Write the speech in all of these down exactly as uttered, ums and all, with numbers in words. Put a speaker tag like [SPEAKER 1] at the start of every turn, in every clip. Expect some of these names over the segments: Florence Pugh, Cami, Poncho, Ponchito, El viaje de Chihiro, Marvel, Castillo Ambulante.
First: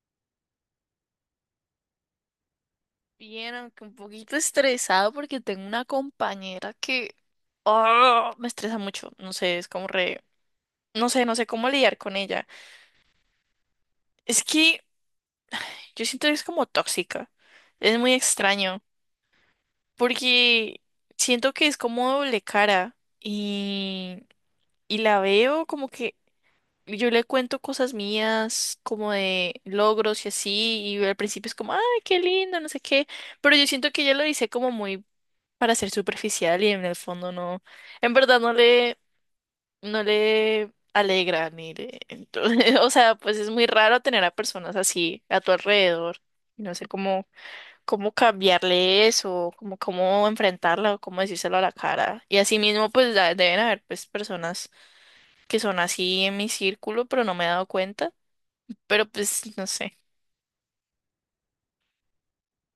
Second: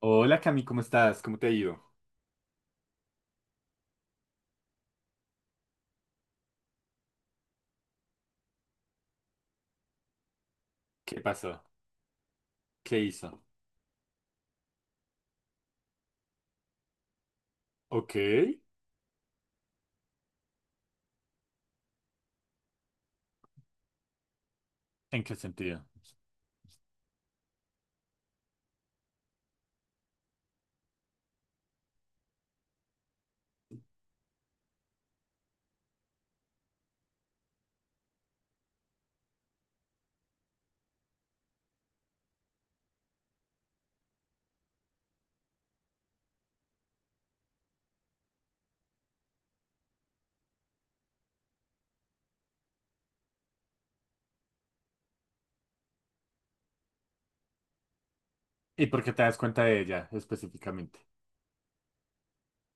[SPEAKER 1] Hola Cami, ¿cómo estás? ¿Cómo te ha ido?
[SPEAKER 2] Bien, aunque un poquito estresado porque tengo una compañera que ah, me estresa mucho. No sé, es como re... No
[SPEAKER 1] ¿Qué
[SPEAKER 2] sé, no sé
[SPEAKER 1] pasó?
[SPEAKER 2] cómo lidiar con ella.
[SPEAKER 1] ¿Qué hizo?
[SPEAKER 2] Es que yo siento que es como tóxica. Es muy
[SPEAKER 1] Ok.
[SPEAKER 2] extraño porque siento que es como doble cara y, y la
[SPEAKER 1] ¿En qué
[SPEAKER 2] veo
[SPEAKER 1] sentido?
[SPEAKER 2] como que yo le cuento cosas mías como de logros y así y al principio es como, ay, qué lindo, no sé qué. Pero yo siento que ella lo dice como muy para ser superficial y en el fondo no, en verdad no le, no le alegra ni le, entonces, o sea, pues es muy raro tener a personas así a tu alrededor. y No sé cómo, cómo cambiarle eso, cómo, cómo enfrentarla o cómo decírselo a la cara. Y así mismo, pues da- deben haber pues personas que son así en mi círculo, pero no me he dado cuenta.
[SPEAKER 1] ¿Y por
[SPEAKER 2] Pero
[SPEAKER 1] qué te das
[SPEAKER 2] pues
[SPEAKER 1] cuenta
[SPEAKER 2] no
[SPEAKER 1] de
[SPEAKER 2] sé.
[SPEAKER 1] ella específicamente?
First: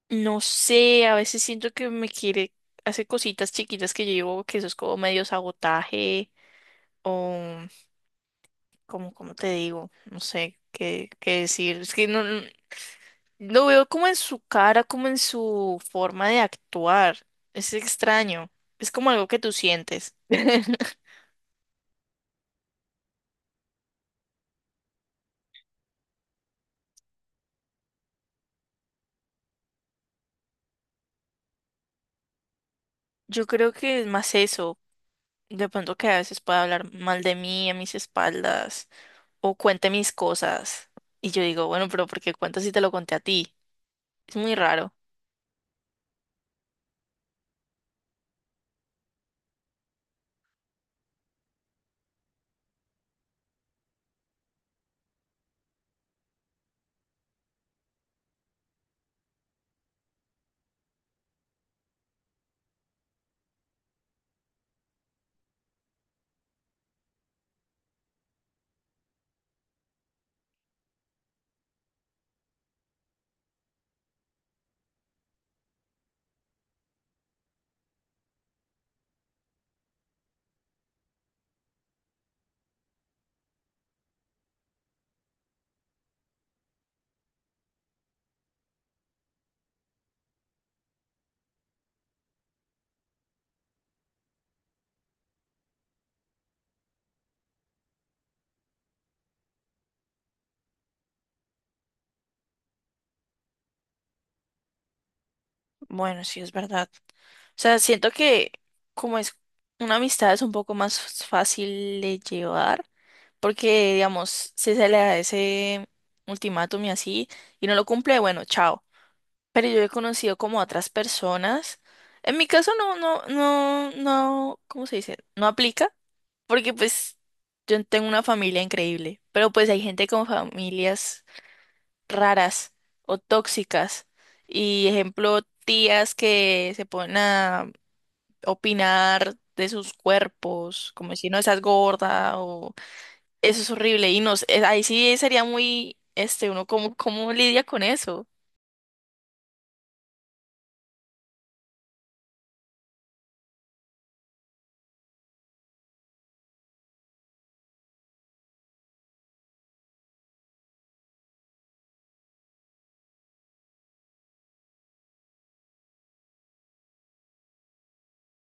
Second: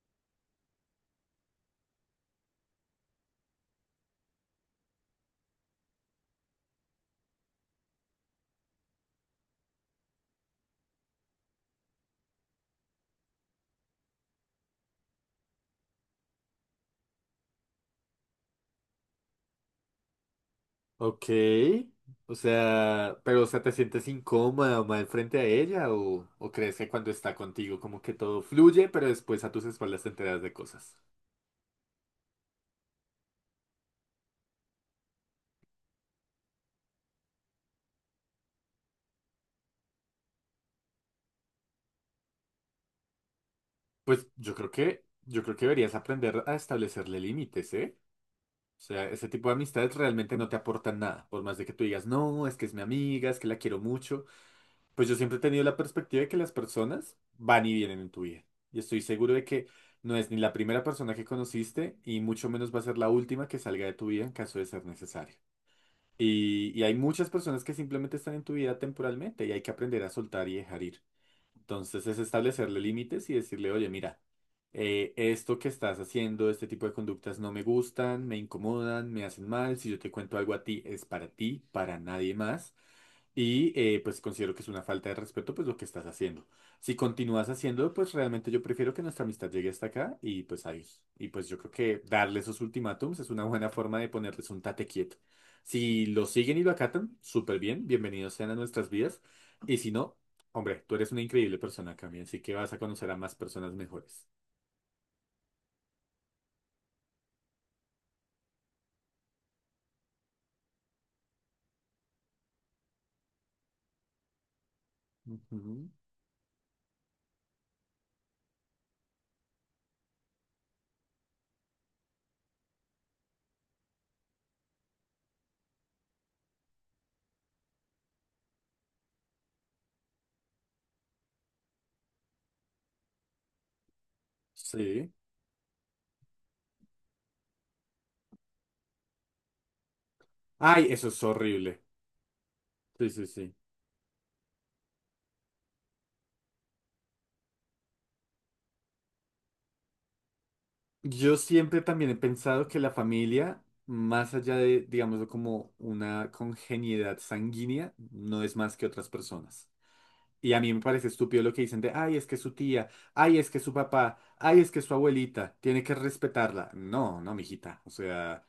[SPEAKER 2] No sé, a veces siento que me quiere, hace cositas chiquitas que yo digo que eso es como medio sabotaje. Como, como te digo, no sé qué, qué decir. Es que no, no- lo veo como en su cara, como en su forma de actuar. Es extraño. Es como algo que tú sientes.
[SPEAKER 1] Ok. O sea, pero o sea, ¿te sientes incómoda o mal frente a ella? ¿O, o crees que cuando está contigo como que todo fluye, pero después a tus espaldas te enteras de cosas?
[SPEAKER 2] Yo creo que es más eso. De pronto que a veces puede hablar mal de mí a mis espaldas o cuente mis cosas. Y yo digo, bueno, pero ¿por qué cuento si te lo conté a ti?
[SPEAKER 1] Pues
[SPEAKER 2] Es
[SPEAKER 1] yo
[SPEAKER 2] muy
[SPEAKER 1] creo
[SPEAKER 2] raro.
[SPEAKER 1] que, yo creo que deberías aprender a establecerle límites, ¿eh? O sea, ese tipo de amistades realmente no te aportan nada, por más de que tú digas, no, es que es mi amiga, es que la quiero mucho. Pues yo siempre he tenido la perspectiva de que las personas van y vienen en tu vida. Y estoy seguro de que no es ni la primera persona que conociste y mucho menos va a ser la última que salga de tu vida en caso de ser necesario. Y, y hay muchas personas que simplemente están en tu vida temporalmente y hay que aprender a soltar y dejar ir. Entonces es establecerle límites y decirle, oye, mira, eh, esto que estás haciendo, este tipo de conductas no me gustan, me incomodan, me hacen mal. Si yo te cuento algo a ti, es para ti, para nadie más. Y eh, pues considero que es una falta de respeto pues lo que estás haciendo. Si continúas haciendo, pues realmente yo prefiero que nuestra amistad llegue hasta acá y pues adiós. Y pues yo creo que darle esos ultimátums es una buena forma de ponerles un tate quieto. Si lo siguen y lo acatan, súper bien, bienvenidos sean a nuestras vidas. Y si no, hombre, tú eres una increíble persona, Cami, así que vas a conocer a más personas mejores.
[SPEAKER 2] Bueno, sí, es verdad. O sea, siento que como es una amistad es un poco más fácil de llevar, porque digamos, si se le da ese
[SPEAKER 1] Ujú.
[SPEAKER 2] ultimátum y así, y no lo cumple, bueno, chao. Pero yo he conocido como otras personas. En mi caso no, no, no, no, ¿cómo se dice? No aplica, porque pues yo tengo una familia increíble, pero pues hay gente con familias raras o tóxicas. Y
[SPEAKER 1] Sí.
[SPEAKER 2] ejemplo, tías que se ponen a opinar de sus
[SPEAKER 1] Ay,
[SPEAKER 2] cuerpos,
[SPEAKER 1] eso
[SPEAKER 2] como
[SPEAKER 1] es
[SPEAKER 2] si no estás
[SPEAKER 1] horrible.
[SPEAKER 2] gorda o
[SPEAKER 1] Sí, sí, sí.
[SPEAKER 2] eso es horrible y nos eh, ahí sí sería muy este uno cómo cómo lidia con eso.
[SPEAKER 1] Yo siempre también he pensado que la familia, más allá de, digámoslo, como una congeniedad sanguínea, no es más que otras personas. Y a mí me parece estúpido lo que dicen de, ay, es que su tía, ay, es que su papá, ay, es que su abuelita, tiene que respetarla. No, no, mijita. O sea,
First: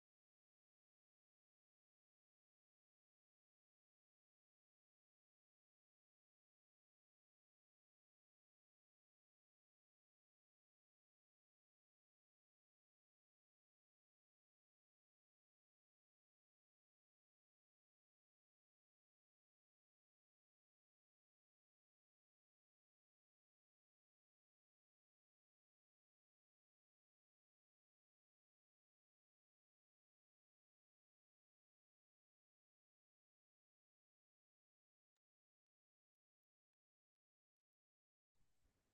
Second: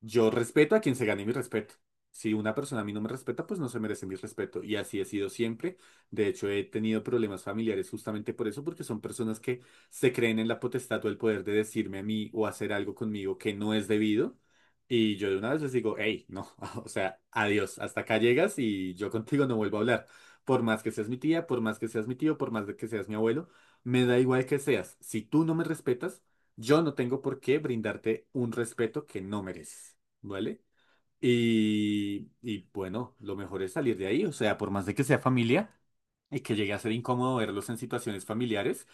[SPEAKER 1] yo respeto a quien se gane mi respeto. Si una persona a mí no me respeta, pues no se merece mi respeto. Y así he sido siempre. De hecho, he tenido problemas familiares justamente por eso, porque son personas que se creen en la potestad o el poder de decirme a mí o hacer algo conmigo que no es debido. Y yo de una vez les digo, hey, no, o sea, adiós, hasta acá llegas y yo contigo no vuelvo a hablar. Por más que seas mi tía, por más que seas mi tío, por más de que seas mi abuelo, me da igual que seas. Si tú no me respetas, yo no tengo por qué brindarte un respeto que no mereces, ¿vale? Y, y bueno, lo mejor es salir de ahí, o sea, por más de que sea familia y que llegue a ser incómodo verlos en situaciones familiares,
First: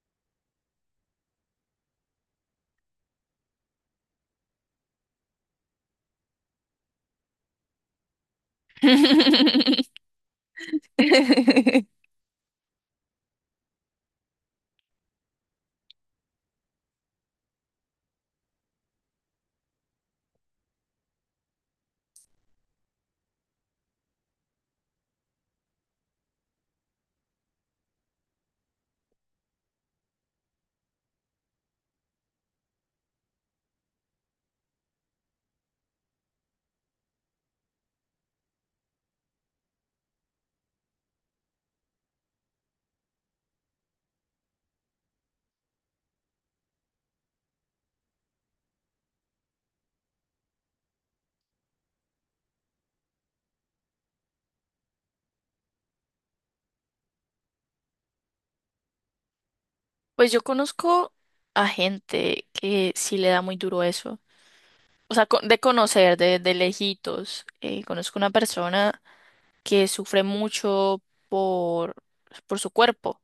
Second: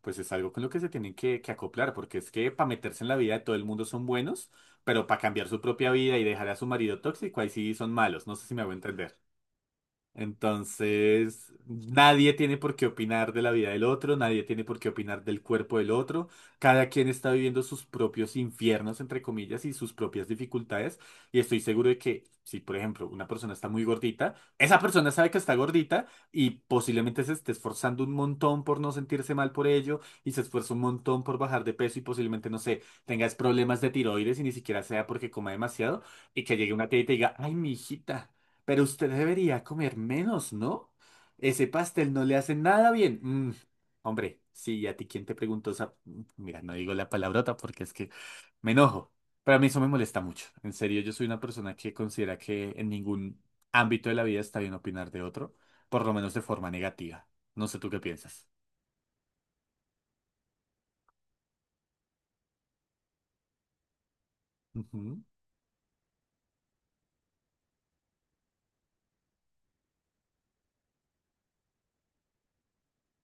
[SPEAKER 1] pues es algo con lo que se tienen que, que acoplar, porque es que para meterse en la vida de todo el mundo son buenos, pero para cambiar su propia vida y dejar a su marido tóxico, ahí sí son malos, no sé si me hago entender. Entonces, nadie tiene por qué opinar de la vida del otro, nadie tiene por qué opinar del cuerpo del otro. Cada quien está viviendo sus propios infiernos, entre comillas, y sus propias dificultades. Y estoy seguro de que si, por ejemplo, una persona está muy gordita, esa persona sabe que está gordita y posiblemente se esté esforzando un montón por no sentirse mal por ello y se esfuerza un montón por bajar de peso y posiblemente, no sé, tengas problemas de tiroides y ni siquiera sea porque coma demasiado y que llegue una tía y te diga, ay, mi hijita. Pero usted debería comer menos, ¿no? Ese pastel no le hace nada bien. Mm, hombre, sí, ¿a ti quién te preguntó? esa- Mm, mira, no digo la palabrota porque es que me enojo. Pero a mí eso me molesta mucho. En serio, yo soy una persona que considera que en ningún ámbito de la vida está bien opinar de otro, por lo menos de forma negativa. No sé tú qué piensas.
[SPEAKER 2] Pues yo conozco a gente que sí le da muy duro eso. O
[SPEAKER 1] Ujú.
[SPEAKER 2] sea, co- de conocer, de, de lejitos. Eh, conozco una persona que sufre mucho por, por su cuerpo.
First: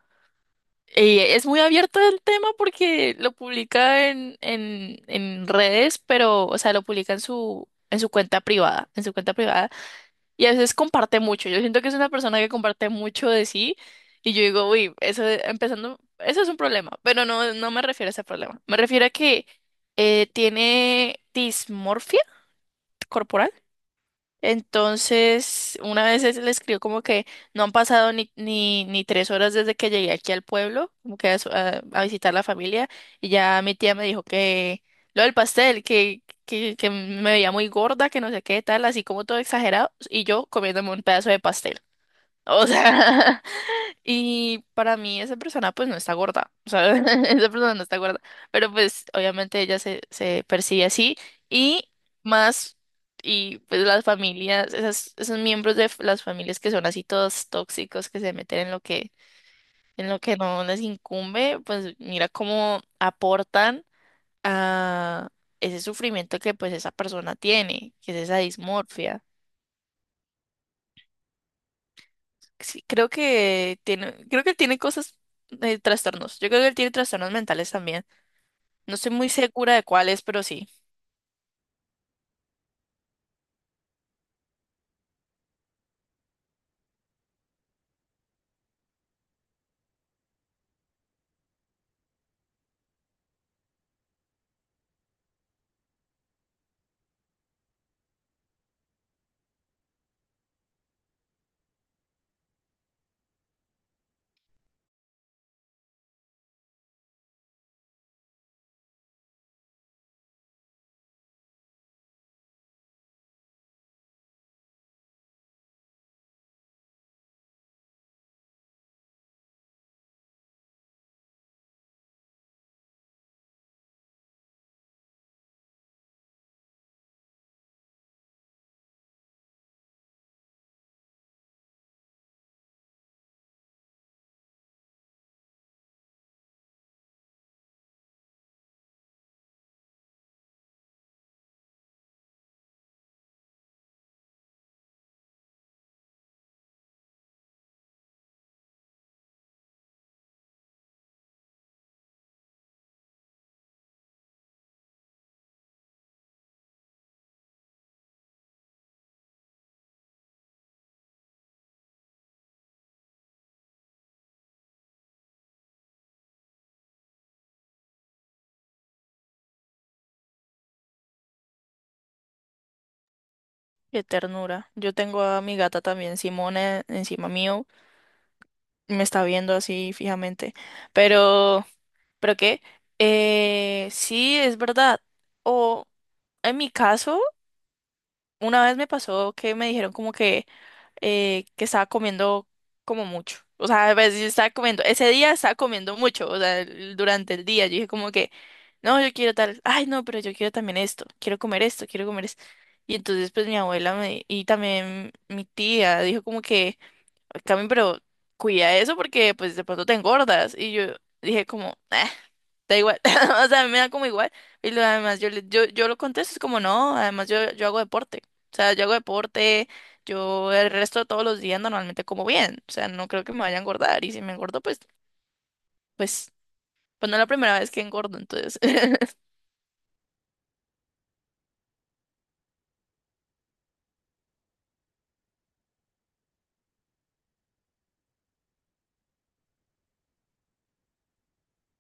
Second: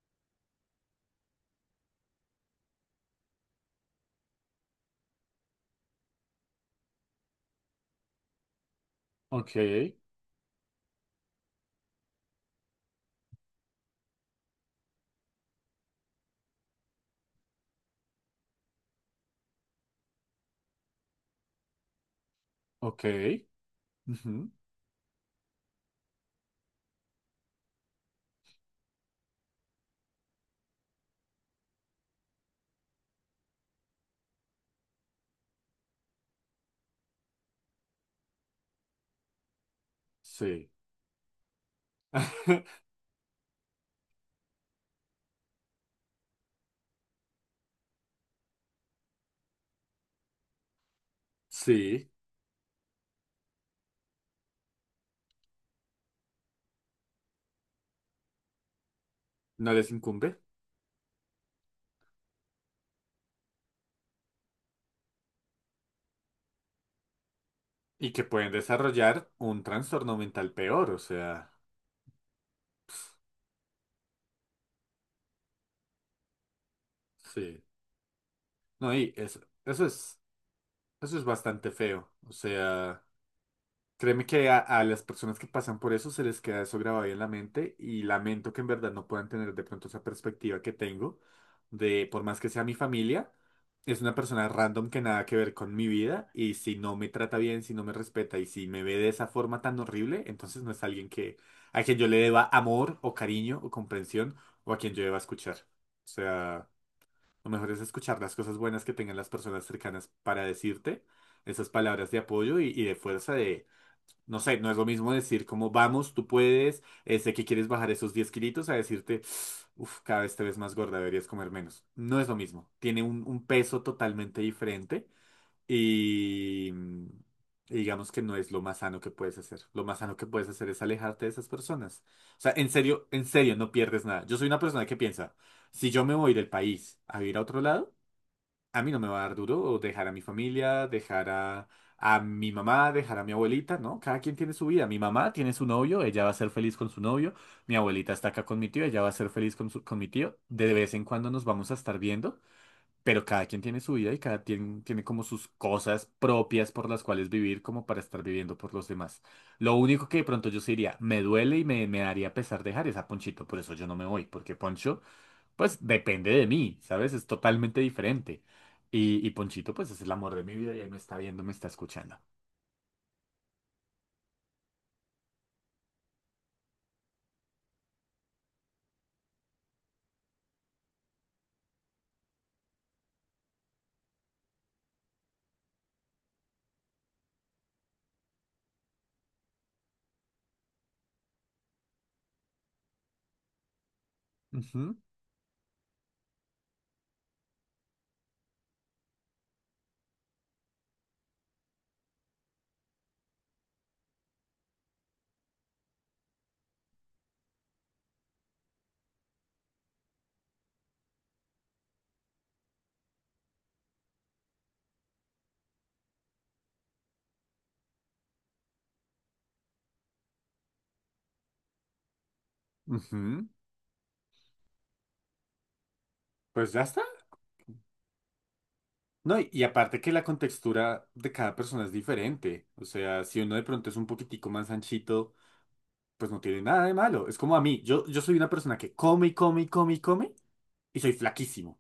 [SPEAKER 2] Y es muy abierto el tema porque lo publica en, en, en redes, pero, o sea, lo publica en su, en su cuenta privada, en su cuenta
[SPEAKER 1] Ok,
[SPEAKER 2] privada, y a veces comparte mucho. Yo siento que es una persona que comparte mucho de sí, y yo digo, uy, eso empezando, eso es un problema, pero no, no me refiero a ese problema. Me refiero a que eh, tiene dismorfia
[SPEAKER 1] ok.
[SPEAKER 2] corporal.
[SPEAKER 1] Ujú.
[SPEAKER 2] Entonces, una vez es- le escribió como que no han pasado ni, ni, ni tres horas desde que llegué aquí al pueblo, como que a, su- a- a visitar la familia, y ya mi tía me dijo que lo del pastel, que, que, que me veía muy gorda, que no sé qué tal, así como todo exagerado, y yo
[SPEAKER 1] Sí.
[SPEAKER 2] comiéndome un pedazo de pastel. O sea, y para mí esa persona pues no está gorda, o sea, esa persona no está gorda, pero pues obviamente ella se, se percibe así y
[SPEAKER 1] Sí.
[SPEAKER 2] más, y pues las familias, esas, esos miembros de f- las familias que son así todos tóxicos, que se meten en lo que,
[SPEAKER 1] ¿No les
[SPEAKER 2] en lo que
[SPEAKER 1] incumbe?
[SPEAKER 2] no les incumbe, pues mira cómo aportan a ese sufrimiento que pues esa persona tiene,
[SPEAKER 1] Y
[SPEAKER 2] que es
[SPEAKER 1] que
[SPEAKER 2] esa
[SPEAKER 1] pueden
[SPEAKER 2] dismorfia.
[SPEAKER 1] desarrollar un trastorno mental peor, o sea,
[SPEAKER 2] Sí, creo que tiene, creo que él tiene cosas, eh, trastornos. Yo creo que él tiene trastornos
[SPEAKER 1] sí.
[SPEAKER 2] mentales también.
[SPEAKER 1] No,
[SPEAKER 2] No estoy
[SPEAKER 1] y
[SPEAKER 2] muy
[SPEAKER 1] es-
[SPEAKER 2] segura de
[SPEAKER 1] Eso es,
[SPEAKER 2] cuáles, pero sí.
[SPEAKER 1] eso es bastante feo. O sea. Créeme que a, a las personas que pasan por eso se les queda eso grabado ahí en la mente y lamento que en verdad no puedan tener de pronto esa perspectiva que tengo de, por más que sea mi familia, es una persona random que nada que ver con mi vida y si no me trata bien, si no me respeta y si me ve de esa forma tan horrible, entonces no es alguien que, a quien yo le deba amor o cariño o comprensión o a quien yo deba escuchar. O sea... Lo mejor es escuchar las cosas buenas que tengan las personas cercanas para decirte esas palabras de apoyo y, y de fuerza de, no sé, no es lo mismo decir como vamos, tú puedes, eh, sé que quieres bajar esos diez kilitos a decirte, uff, cada vez te ves más gorda, deberías comer menos. No es lo mismo, tiene un, un peso totalmente diferente y mm, y digamos que no es lo más sano que puedes hacer. Lo más sano que puedes hacer es alejarte de esas personas. O sea, en serio, en serio, no pierdes nada. Yo soy una persona que piensa, si yo me voy del país a vivir a otro lado, a mí no me va a dar duro o dejar a mi familia, dejar a, a mi mamá, dejar a mi abuelita, ¿no? Cada quien tiene su vida. Mi mamá tiene su novio, ella va a ser feliz con su novio. Mi abuelita está acá con mi tío, ella va a ser feliz con, su- con mi tío. De vez en cuando nos vamos a estar viendo. Pero cada quien tiene su vida y cada quien tiene como sus cosas propias por las cuales vivir como para estar viviendo por los demás. Lo único que de pronto yo sí diría, me duele y me, me daría pesar dejar esa Ponchito, por eso yo no me voy, porque Poncho, pues depende de mí, ¿sabes? Es totalmente diferente. Y, y Ponchito, pues es el amor de mi vida y él me está viendo, me está escuchando.
[SPEAKER 2] Qué ternura. Yo tengo a mi gata también, Simone, encima mío. Me está viendo así fijamente. Pero, ¿pero qué? Eh, sí, es verdad. O en mi caso, una vez me pasó que me dijeron como que eh, que estaba comiendo como mucho. O sea, a veces yo estaba comiendo,
[SPEAKER 1] Ujú,
[SPEAKER 2] ese día estaba comiendo mucho, o sea, el- durante el día. Yo dije como que, no, yo quiero tal, ay, no, pero yo quiero también esto, quiero comer esto, quiero comer esto. Y entonces pues mi abuela me, y también mi tía dijo como que... Cami, pero cuida eso porque pues de pronto te engordas. Y yo dije como, "Ah, da igual, o sea, me da como igual. Y lo, además yo, le- yo, yo lo contesto, es como, no, además yo, yo hago deporte. O sea, yo hago deporte, yo el resto de todos los días normalmente como bien. O sea, no creo que me
[SPEAKER 1] ujú.
[SPEAKER 2] vaya a engordar. Y si me engordo, pues, pues,
[SPEAKER 1] Pues ya está.
[SPEAKER 2] pues no es la primera vez que engordo, entonces.
[SPEAKER 1] No, y, y aparte que la contextura de cada persona es diferente. O sea, si uno de pronto es un poquitico más anchito pues no tiene nada de malo. Es como a mí, yo, yo soy una persona que come y come y come y come y soy flaquísimo.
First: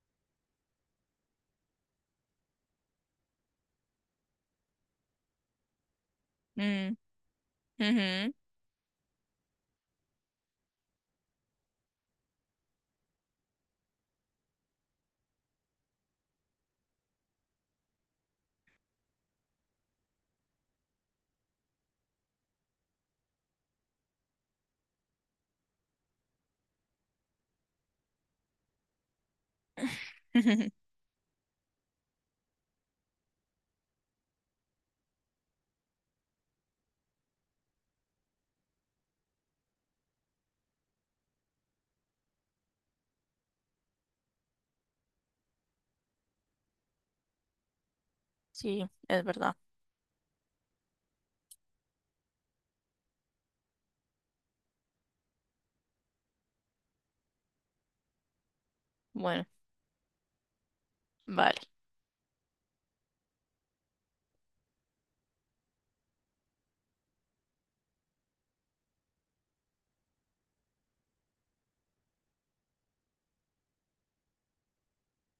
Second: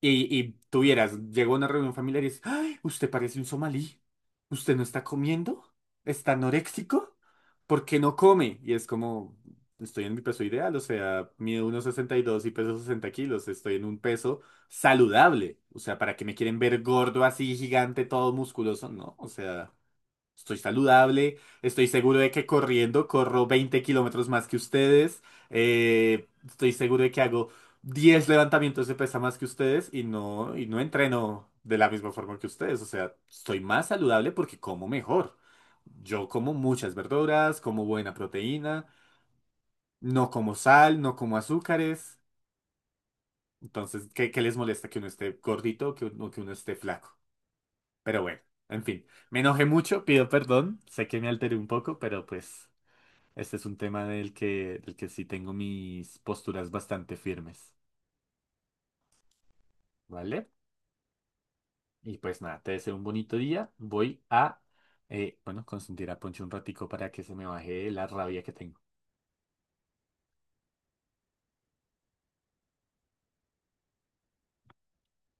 [SPEAKER 1] Y, y tú vieras, llego a una reunión familiar y es, ¡ay! Usted parece un somalí. ¿Usted no está comiendo? ¿Está
[SPEAKER 2] Mm,
[SPEAKER 1] anoréxico? ¿Por qué no
[SPEAKER 2] ujú.
[SPEAKER 1] come? Y es como, estoy en mi peso ideal, o sea, mido uno sesenta y dos y peso sesenta kilos, estoy en un peso saludable. O sea, ¿para qué me quieren ver gordo así, gigante, todo musculoso? No, o sea... Estoy saludable, estoy seguro de que corriendo corro veinte kilómetros más que ustedes, eh, estoy seguro de que hago diez levantamientos de pesa más que ustedes y no, y no entreno de la misma forma que ustedes, o sea, estoy más saludable porque como mejor. Yo como muchas verduras, como buena proteína, no como sal, no como azúcares, entonces, ¿qué, qué les molesta que uno esté gordito o que, uno- que uno esté flaco? Pero bueno, en
[SPEAKER 2] Sí,
[SPEAKER 1] fin,
[SPEAKER 2] es
[SPEAKER 1] me
[SPEAKER 2] verdad.
[SPEAKER 1] enojé mucho, pido perdón, sé que me alteré un poco, pero pues... Este es un tema del que, del que sí tengo mis posturas bastante firmes,
[SPEAKER 2] Bueno,
[SPEAKER 1] ¿vale?
[SPEAKER 2] vale.
[SPEAKER 1] Y pues nada, te deseo un bonito día. Voy a, eh, bueno, consentir a Poncho un ratico para que se me baje la rabia que tengo.